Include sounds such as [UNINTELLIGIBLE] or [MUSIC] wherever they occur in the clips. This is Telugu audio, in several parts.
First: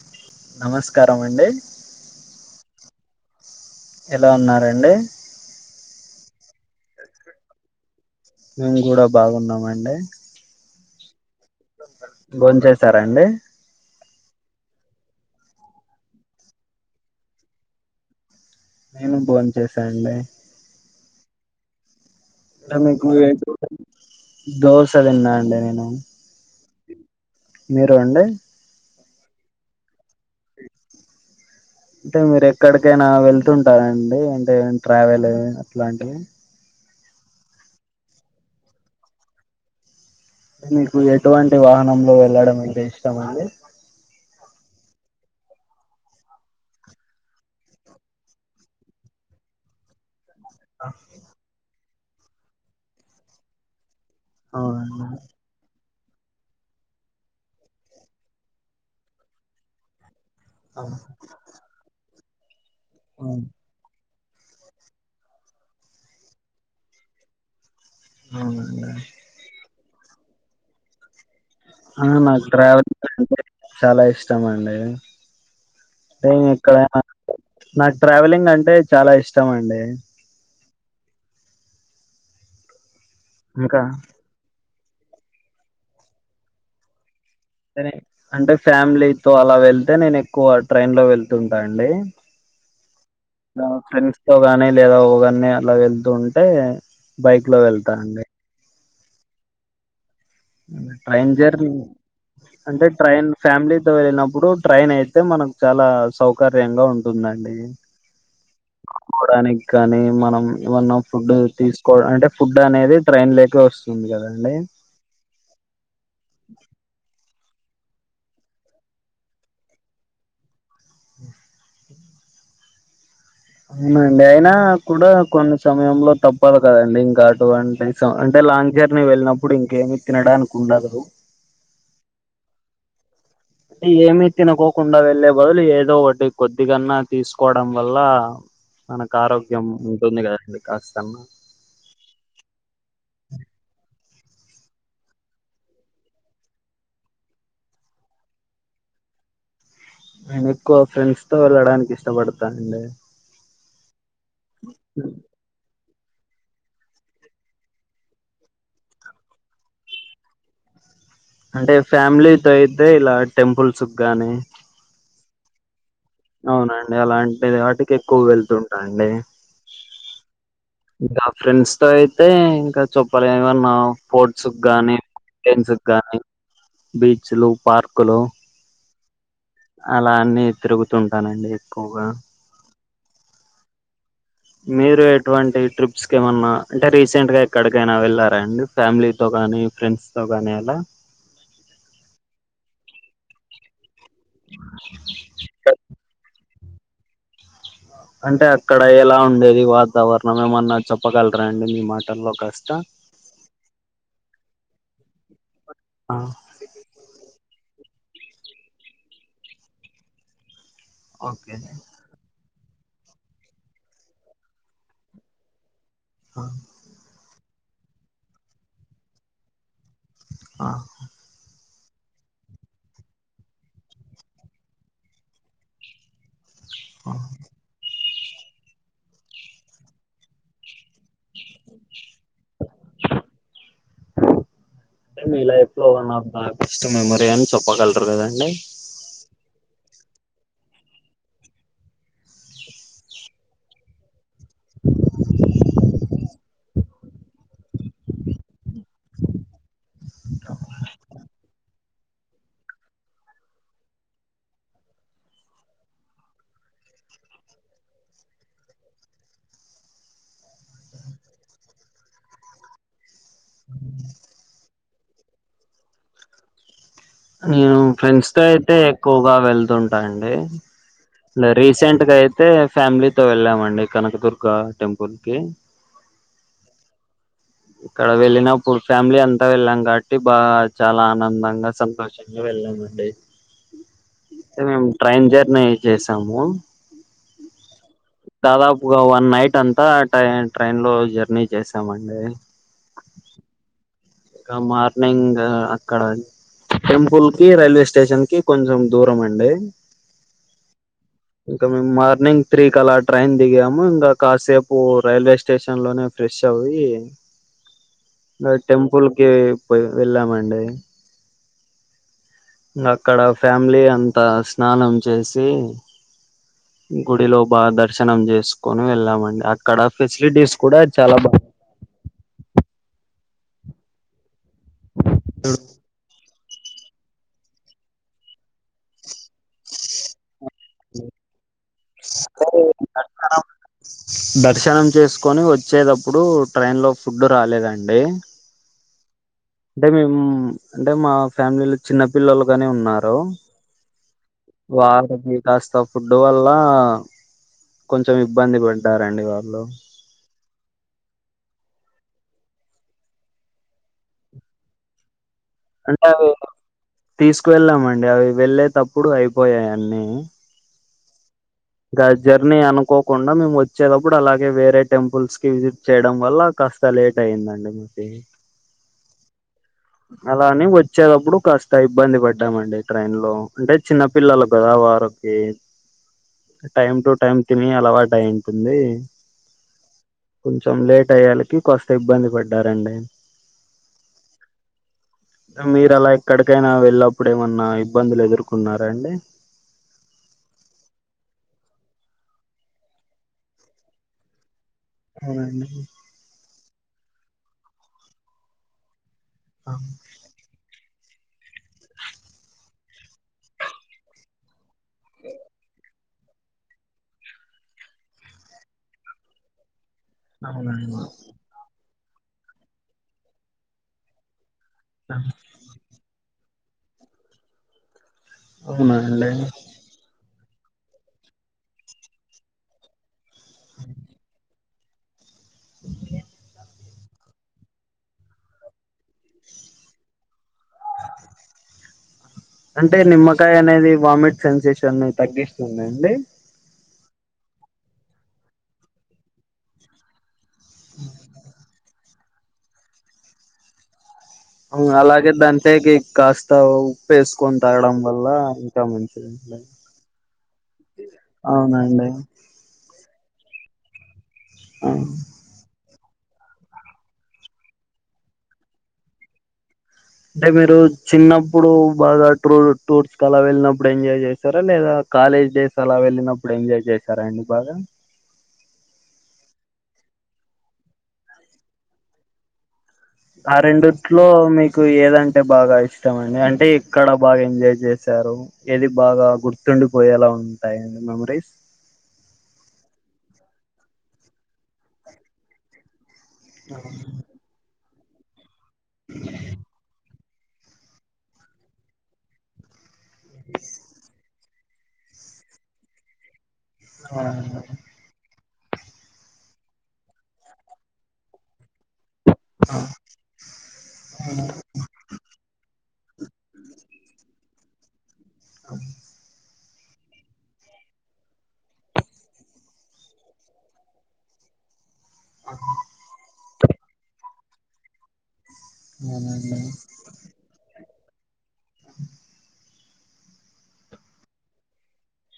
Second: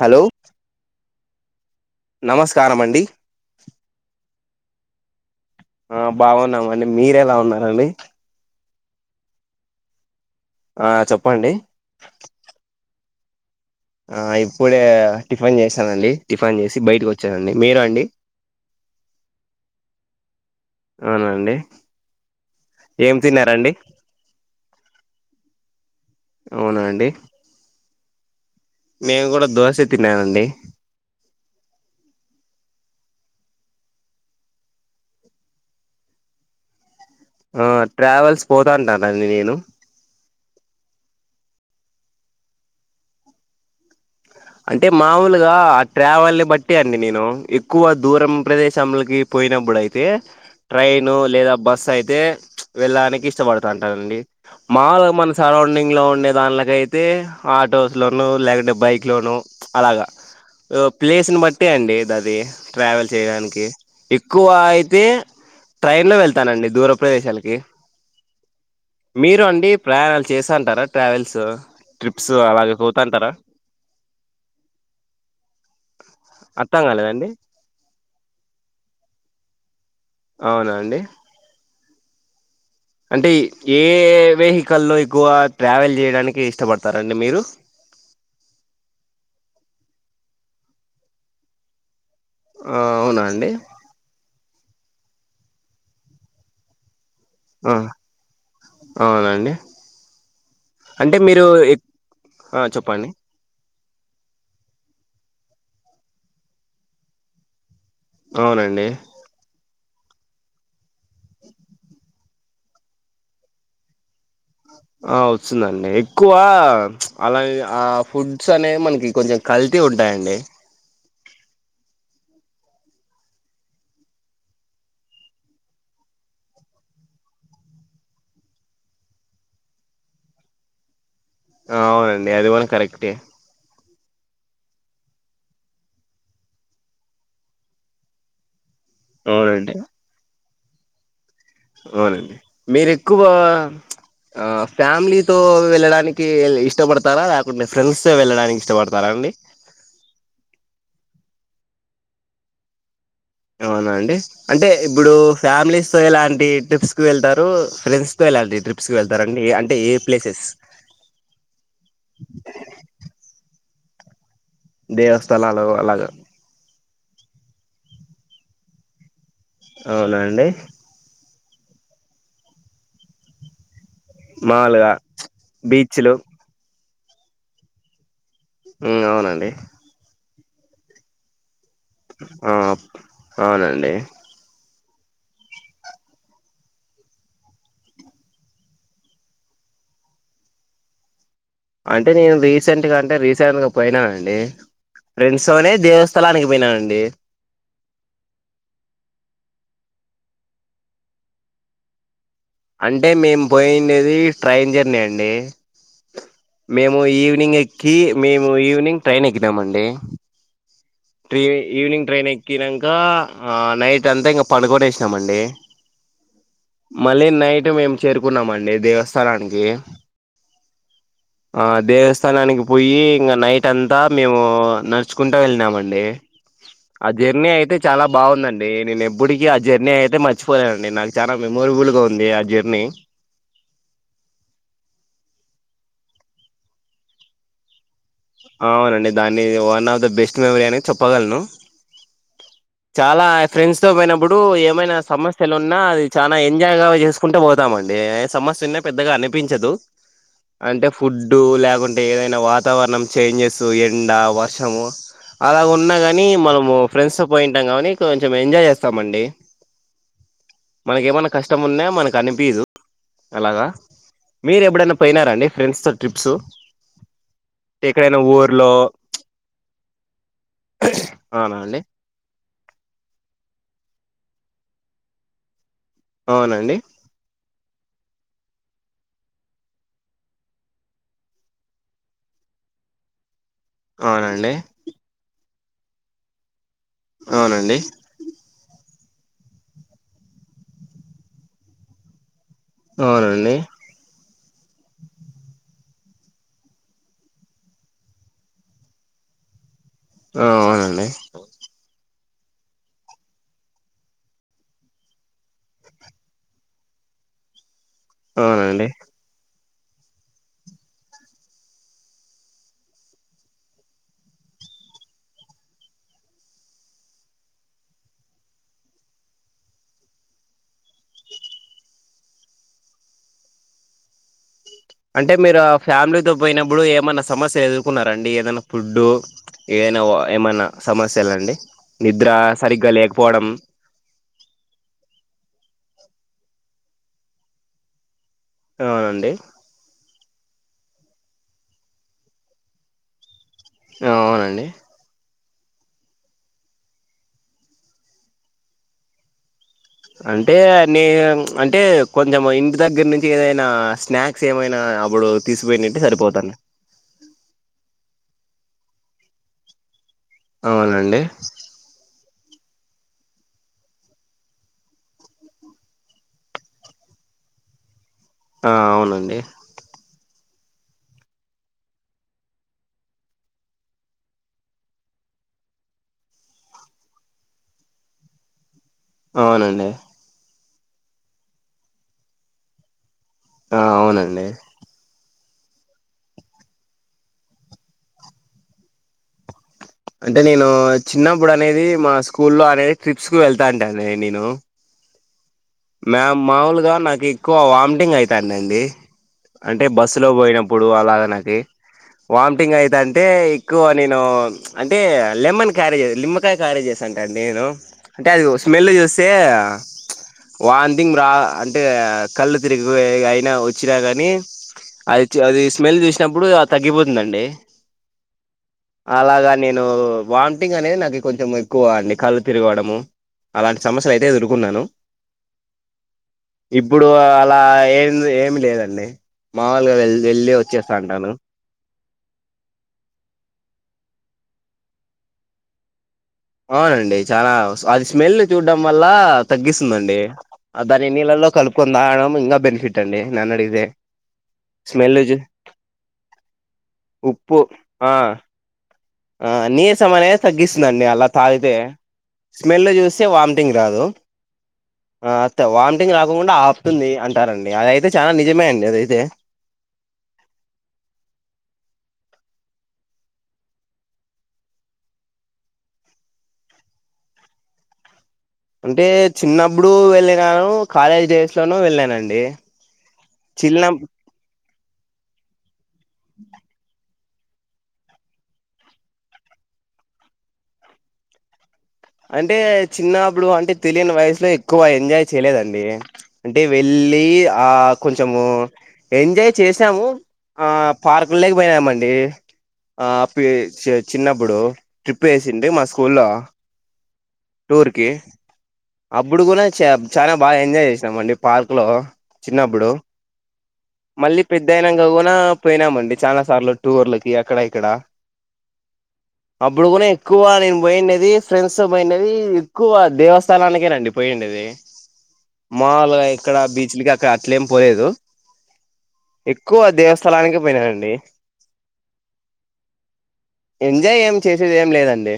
హలో నమస్కారం అండి నమస్కారమండి ఎలా ఉన్నారండి ఆ బావున్నామండి మీరేలా ఉన్నారండి మేము కూడా బాగున్నామండి ఆ చెప్పండి భోన్ చేశారా అండి ఆ ఇప్పుడే టిఫిన్ చేసానండి టిఫిన్ చేసి బయటకి వచ్చానండి మీరు అండి నేను భోన్ చేసా అండి అవున అండి అంటే మీకు దోశ తిన్నా అండి నేను అవునా అండి మీరు అండి మేము కూడా దోశ తిన్నానండి అంటే మీరు ఎక్కడికైనా వెళ్తుంటారండి అంటే ట్రావెల్ అట్లాంటివి ఆ ట్రావెల్స్ పోతాంటానండి నేను మీకు ఎటువంటి వాహనంలో వెళ్ళడం అంటే ఇష్టం అండి అంటే మామూలుగా ఆ ట్రావెల్ని బట్టి అండి నేను ఎక్కువ దూరం ప్రదేశంలోకి పోయినప్పుడుయితే ట్రైను లేదా బస్సు అయితే వెళ్ళడానికి ఇష్టపడుతాంటానండి అవునండి మాలుగా మన సరౌండింగ్లో ఉండే దాంలోకైతే ఆటోస్లోనూ లేదంటే బైక్ ఇట్లోను అలాగా అవును. ప్లేస్ని బట్టి అండి ఇది అది ట్రావెల్ అవును. చేయడానికి ఎక్కువయితే ట్రైన్ లో వెళ్తానండి దూర ప్రదేశాలకి అవునా అండి మీరు అండి ప్రయాణాలు చేస ఉంటారా ట్రావెల్స్ అ ట్రిప్స్ నాకు అలాగే ట్రావెల్స్ పోతంటారా అంటే చాలా ఇష్టం అండి ఆ అర్థం ఎక్కడైనా కాలేదండి నాకు ట్రావెలింగ్ అంటే చాలా ఇష్టం అండి అవునా అండి అంటే ఏ ఇంకా వెహికల్ల్లో ఎక్కువ ట్రావెల్ చేయడానికి ఇష్టపడతారండి మీరు అంటే ఫ్యామిలీతో అలా వెళ్తే నేను ఎక్కువ ట్రైన్ లో వెళ్తుంటా అండి ఆ అవునా అండి మా ఫ్రెండ్స్ తో గాని లేదా ఒక్కన్ని అలా వెళ్తుంటే బైక్ లో వెళ్తానండి అవునా అండి అంటే ట్రైన్ మీరు జర్నీ అంటే చెప్పండి ట్రైన్ ఫ్యామిలీతో వెళ్ళినప్పుడు ట్రైన్ అయితే మనకు చాలా సౌకర్యంగా ఉంటుదండి అవునండి కోవడానికి కాని మనం ఏమన్నా ఫుడ్ తీసుకోవ అంటే ఫుడ్ అనేది ట్రైన్ లేక వస్తు టుంది కదండి ఆ వస్తుందండి ఎక్కువ అలా ఆ ఫుడ్స్ అనే మనకి కొంచెం కల్తీ ఉంటయండి అవునండి అయినా కూడా కొన్ని సమయంలో తప్పదు కదండి ఇంకా అటువంటి అంటే లాంగ్ జర్నీ వెళ్ళినప్పుడు ఇంకేమి తినడానికి ఉండదు అవునండి అది కూడా కరెక్టే అంటే ఏమి తినకోకుండా వెళ్లే బదులు ఏదో ఒకటి కొద్ది గన్నా తీసుకోవడం వల్ల మనకు ఆరోగ్యం అవునండి ఉంటుంది కదండి కాస్త అన్న అవునండి మీరు ఎక్కువ ఆ ఫ్యామిలీతో వెళ్ళడానికి ఇష్టపడతారా లేకుంటే ఫ్రెండ్స్తో వెళ్ళడానికి ఇష్టపడతారా అండి నేను ఎక్కువ ఫ్రెండ్స్ తో వెళ్ళడానికి ఇష్టపడతానండి అవునా అండి అంటే ఇప్పుడు ఫ్యామిలీస్ తో ఎలాంటి ట్రిప్స్కి కి వెళ్తారు ఫ్రెండ్స్ తో ఎలాంటి ట్రిప్స్ కి వెళ్తారు అంటే అంటే ఏ ప్లేసెస్ అంటే ఫ్యామిలీతో అయితే ఇలా టెంపుల్స్ గానీ దేవస్థలాలు అలాగ అవునండి అలాంటి అటుకెక్కువ వెళ్తుంటా అండి అవునా అండి ఇంకా ఫ్రెండ్స్ తో అయితే ఇంకా చెప్పలేం గా మనం స్పోర్ట్స్ మాములుగా గాని టెన్స్ బీచ్లు గానీ బీచ్లు పార్కులు మ్మ్ అవునండి అలా అన్నీ తిరుగుతుంటానండి ఎక్కువగా ఆ అవునండి మీరు ఎటువంటి ట్రిప్స్ కేమన్నా అంటే రీసెంట్ గా ఎక్కడికైనా వెళ్ళారా అండి ఫ్యామిలీ తో గాని ఫ్రెండ్స్ తో గాని అలా అంటే నేను రీసెంట్గా అంటే రీసెంట్గా పోయినానండి ఫ్రెండ్స్ తోనే దేవస్థలానికి పోయినానండి అంటే అక్కడ ఎలా ఉండేది వాతావరణం ఏమన్నా చెప్పగలరా అండి మీ మాటల్లో కాస్త అంటే మేము పోయిండేది ట్రైన్ జర్నీ అండి ఆ మేము ఈవినింగ్ ఎక్కి మేము ఈవినింగ్ ట్రైన్ ఎక్కినామండి ట్రీ ఓకే ఈవినింగ్ ట్రైన్ ఎక్కినంకా ఆ నైట్ అంతా ఇంగా పనుకొనేసినామండి ఆ మళ్ళీ నైట్ మేము చేరుకున్నామండి దేవస్థానానికి ఆ ఆ దేవస్థానానికి పోయి ఇంగా నైట్ అంతా మేము నడుచుకుంటా వెళ్ళినామండి లే ఆ జర్నీ అయితే చాలా బాగుందండి నేను ఎప్పటికీ ఆ జర్నీ అయితే మర్చిపోలేనండి నాకు చానా మెమోరబుల్ గా ఉంది ఆ జెర్నీ అంటే మీ లైఫ్ లో ఉన్న బ బెస్ట్ మెమరీ అని చెప్పగలరు కదండి అవునండి దాన్ని one of the best memory అని చెప్పగలను చాలా ఫ్రెండ్స్ తో పోయినప్పుడు ఏమైనా సమస్యలు ఉన్నా అది చాలా ఎంజాయ్ గా చేస్ ఉంట పోతామండి సమస్య ఉన్న పెద్దగా అనిపించదు అంటే ఫుడ్ లేకుంటే అంటే ఏదైనా వాతావరణం చేంజెస్ ఎండ వర్షము అలా ఉన్నా కాని మనము ఫ్రెండ్స్ తో పోయింటాం కానీ కొంచెం ఎంజాయ్ చేస్తామండి మనకేమన్నా కష్టం ఉన్న మనకు అనిపీదు అలాగా మీరు ఎప్పుడైనా పోయినారా అండి ఫ్రెండ్స్ తో ట్రిప్స్ నేను ఎక్కడైనా ఫ్రెండ్స్ తో ఊర్లో అయితే ఎక్కువగా వెళ్తుంటా అండి అ రీసెంట్గా అయితే ఫ్యామిలీతో వెళ్ళామండి కనకదుర్గ టెంపుల్ కి అవునండి ఇక్కడ వెళ్ళినప్పుడు ఫ్యామిలీ అంతా వెళ్ళాం కాబట్టి బాగా చాలా ఆనందంగా సంతోషంగా వెళ్ళామండి అవునండి ఆ మేము ట్రైన్ జర్నీ చేసాము అవునండి దాదాపుగా వన్ నైట్ అంతా టై ట్రైన్ లో జర్నీ చేశామండి అవునండి క మార్నింగ్ అక్కడ టెంపుల్ కి రైల్వే స్టేషన్ కి కొంచెం దూరం అండి ఆ అవునండి ఇంకా మేము మార్నింగ్ త్రీ కలా ట్రైన్ దిగాము ఇంకా కాసేపు రైల్వే స్టేషన్ లోనే ఫ్రెష్ అవి ఇ అవునండి టెంపుల్కి పోయి వెళ్ళామండి అక్కడ ఫ్యామిలీ అంతా స్నానం చేసి గుడిలో బాగా దర్శనం చేసుకుని వెళ్ళామండి అక్కడ ఫెసిలిటీస్ కూడా చాలా బా అంటే మీరు ఆ ఫ్యామిలీతో పోయినప్పుడు ఏమన్నా సమస్య ఎవు కున్నారండి ఏదైనా ఫుడ్డు ఏనవా ఏమైనా సమస్యలండి నిద్ర సరిగ్గా లేకపోవడం దర్శనం దర్శనం చేసుకొని వచ్చేటప్పుడు ట్రైన్ లో ఫుడ్ రాలేదండి అవునండి అంటే మేము అంటే మా ఫ్యామిలీలో చిన్న పిల్లలుగానే ఉన్నారు అవునండి వాలికి కాస్త ఫుడ్ వల్ల కొంచెం ఇబ్బంది పడ్డారండి వాళ్ళు అంటే నే అంటే కొంచెం ఇంటి దగ్గర నుంచి ఏదైనా స్నాక్స్ ఏమైనా అప్పుడు తీసిపోయినంటే అంటే అవి సరిపోతాను తీసుకు వెెళ్ళామండి అవి వెళ్ళేటప్పుడు అయిపోయాయి అన్నీ అవునండి ఆ జర్నీ అనుకోకుండా మేము వచ్చేటప్పుడు అలాగే వేరే టెంపుల్స్ కి విజిట్ చేయడం వల్ల కాస్త లేట్ అయిందండి మీకి ఆ అవునండి అలాని వచ్చేటప్పుడు కాస్త ఇబ్బంది పడ్డామండి ట్రైన్ లో అంటే చిన్న పిల్లలు కదా వారికి టైమ్ టు టైమ్ తిని అలవాటు అయింటుంది అవునండి కొంచెం లేట్ అయ్యాలికి కొస్త ఇబ్బంది పడ్డారండి అవునండి మీరు అలా ఎక్కడికైనా వెళ్ళప్పుడు ఏమన్నా ఇబ్బందులు ఎదుర్కొన్నారా అండి అంటే నేను చిన్నప్పుడు అనేది మా స్కూల్ లో అనేది ట్రిప్స్ కు వెళ్తా అంట అండి నేను ఉ మా మాములుగా నాకు ఎక్కువ వామిటింగ్ అవుతాండండి అంటే బస్సు లో పోయిన అప్పుడు అలాగా నాకి వామిటింగ్ అయితంటే ఎక్కువ నేను అంటే లెమన్ క్యారేజ్ లిమ్ కా క్యారీ చేస్తాంటి అండి నేను అంటే అది స్మెల్ చూస్తే అవునండి వాంతింగ్ రా అంటే కళ్ళు తిరిగి అయినా వచ్చినా కానీ అది చు అది స్మెల్ చూసినప్పుడు తగ్గిపోతుందండి అవునా అండి అలాగా నే ను వామిటింగ్ అనేది నాకు కొంచెం ఎక్కువ అండి కళ్ళు తిరగడము అలాంటి సమస్యలు అయితే ఎదుర్కొన్నాను ఇ ఇప్పుడు అలా ఏం ఏమి లేదండి మాములుగా వె వెళ్ళి వచ్చేస్తంటాను అంటే నిమ్మకాయ అనేది వామిట్ సెన్సేషన్ తగ్గిస్తుంది అండి అవునండి చానా అది స్మెల్ చూడ్డం వల్ల తగ్గిస్తుందండి దాని నీళ్లలో కలుపుకొని తాగడం ఇంకా బెనిఫిట్ అండి నన్నడిగితే అలాగే దాంటేకి కాస్త ఉప్పు వేసుకొని తాగడం వల్ల ఇంకా మంచిది ఆ నీరసం అనేది తగ్గిస్తుందండి అలా తాగితే అవునండి స్మెల్ చూస్తే వాంతింగ్ రాదు ఆ ఆ అతే వామిటింగ్ రాకోకుండా ఆపుతుంది అంటారండి అదయితే చాలా నిజమే అండి అదైతే అంటే మీరు చిన్నప్పుడు బాగా ట్రూ టూర్స్ కలా వెళ్ళినప్పుడు ఎంజాయ్ చేసారా లేదా కాలేజ్ డేస్ అలా వెళ్ళినప్పుడు ఎంజాయ్ చేశారా అండి బాగా అంటే చిన్నప్పుడు వెళ్ళినాను కాలేజ్ డేస్ లోనూ వెళ్ళానండి ఆ చిన్న రెండుట్లో మీకు ఏదంటే బాగా ఇష్టం అండి అంటే ఇక్కడ బాగా ఎంజాయ్ చేశారు ఏది బాగా గుర్తుండిపోయేలా ఉంటాయండి మెమరీస్ అంటే చిన్నాప్పుడు అంటే తెలియని వయసులో ఎక్కువ ఎంజాయ్ చేయలేదండి అంటే వెళ్ళి ఆ కొంచమూ ఎంజాయ్ చేసాము ఆ పార్కులేక పోయినామండి ఆ పి చెచ్ చిన్నప్పుడు ట్రిప్ ఏసింది మా స్కూల్ లో ఆహ్ టూర్ కి అప్పుడు కూడా చ చాలా బాగా ఎంజాయ్ చేసినాం అండి పార్క్ లో చిన్నప్పుడు మళ్ళీ పెద్ ద్దైయనంగా కూడా పోయినామండి చాలా సార్లు టూర్లకి అక్కడ ఇక్కడ అవు అప్పుడు కూడా ఎక్కువ నేను పోయిన్నది ఫ్రెండ్స్ తో పోయిన్నది ఎక్కువ దేవస్ స్థలానికేనండి పోయిండేది మావుల్ గా ఇక్కడ బీచ్లకి అక్కడ అట్లేం పోలేదు అవునండి ఎక్కువ దేవస్థలానికే పోయినానండి ఎంజాయ్ ఏం చేసేది ఏం లేదండి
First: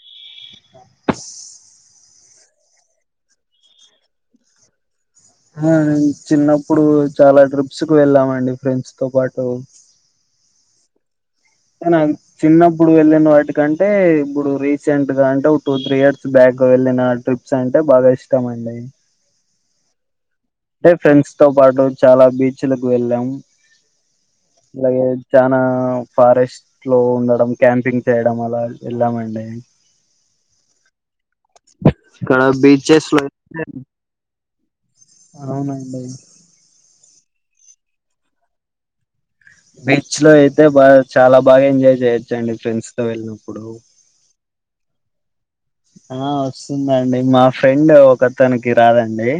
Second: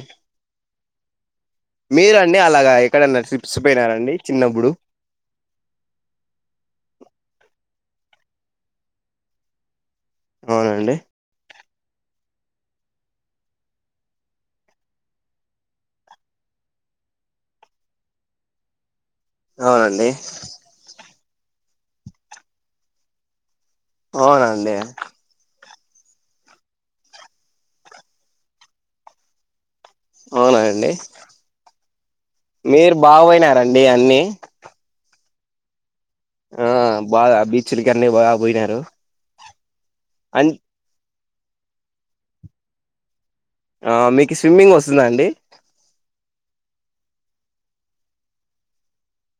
ల్లిరండి అలాగ ఎక్కడన్నా ట్రిప్స్ పోయినారండి చిన్నప్పుడు ఆ చిన్నప్పుడు చాలా ట్రిప్స్ కు వెళ్ళామండి ఫ్రెండ్స్ తో పాటు అవును అండి [UNINTELLIGIBLE] చిన్నప్పుడు వెళ్ళిన వాటికంటే ఇప్పుడు రీసెంట్ గా అంటే ఒక టూ త్రీ ఇయర్స్ బ్యాక్ వెళ్ళినా ట్రిప్ సంటే బాగా ఇష్టం అండి అవునండి అంటే ఫ్రెండ్స్ తో పాటు చాలా బీచ్లకు వెళ్ళాము అవునండి అలాగే చానా ఫారెస్ట్ లో ఉండడం క్యాంపింగ్ చేయడం అలా ఎళ్ళాము అండి అవునా అండి ఇక్కడ మీరు బీచెస్ లో అయితే బాపోయినారండి అన్ని అవునండి ఆ బాగా బీచ్లకి అన్నిీ బాగా పోయినారు బీచ్ లో అన్ అయితే బాగా చాలా బాగా ఎంజాయ్ చేయోచ్చండి ఫ్రెండ్స్ తో వెళ్ళినప్పుడు ఆ మీకు స్విమ్మింగ్ వస్తుందా అండి ఆ వస్తుందండి మా ఫ్రెండ్ ఒక తనకి రాదండి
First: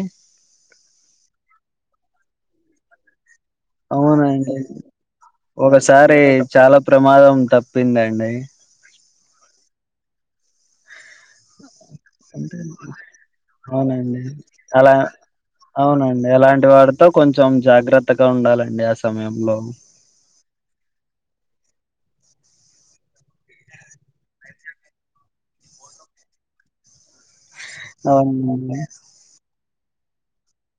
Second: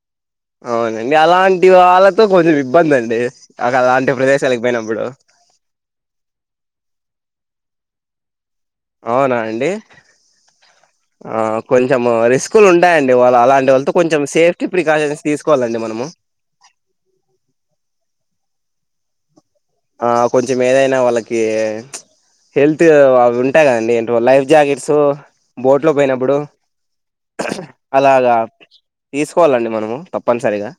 అవునండి అలాంటి వాళ్ళతో కొంచెం ఇబ్బంది అండి అక అలాంటి అవునండి ప్రదేశాలకు పోయినప్పుడు ఒకసారి చాలా ప్రమాదం తప్పిందండి అవునా అండి ఆ కొంచెము అంటే రిస్కులు ఉంటాయండి వాళ అలాంటి ఓళ్ళతో అవునండి కొంచెం సేఫ్టీ అలా ప్రికాషన్స్ తీసుకోవాలండి మనము తో కొంచెం జాగ్రత్తగా ఉండాలండి ఆ సమయంలో ఆ కొంచం ఏదైనా వాళ్ళకీ హెల్త్ అవి ఉంటాయి కదండి ఏంటో లైఫ్ జాకెట్స్ బోట్ లో పోయినప్పుడు అలాగా అవునండి తీసుకోవాలండి మనము తప్పనిసరిగా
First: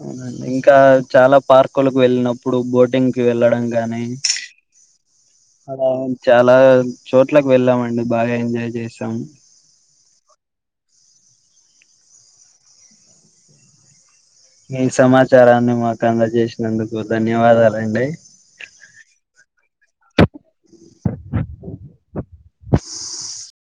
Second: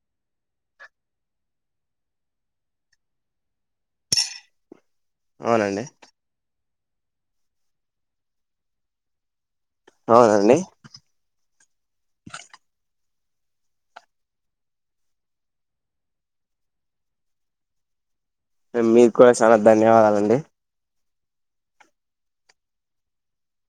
అవునండి ఇంకా చాలా పార్కులకు వెళ్ళినప్పుడు బోటింగ్కి వెళ్ళడం గానీ అవునండి అలా చాలా చోట్లకు వెళ్ళామండి బాగ ఎంజాయ్ జేసాము అవునండి ఈ సమాచారాన్ని మాకు అందజేసినందుకు ధన్యవాదాలండి మీక్కుడ చాలా ధన్యవాదాలండి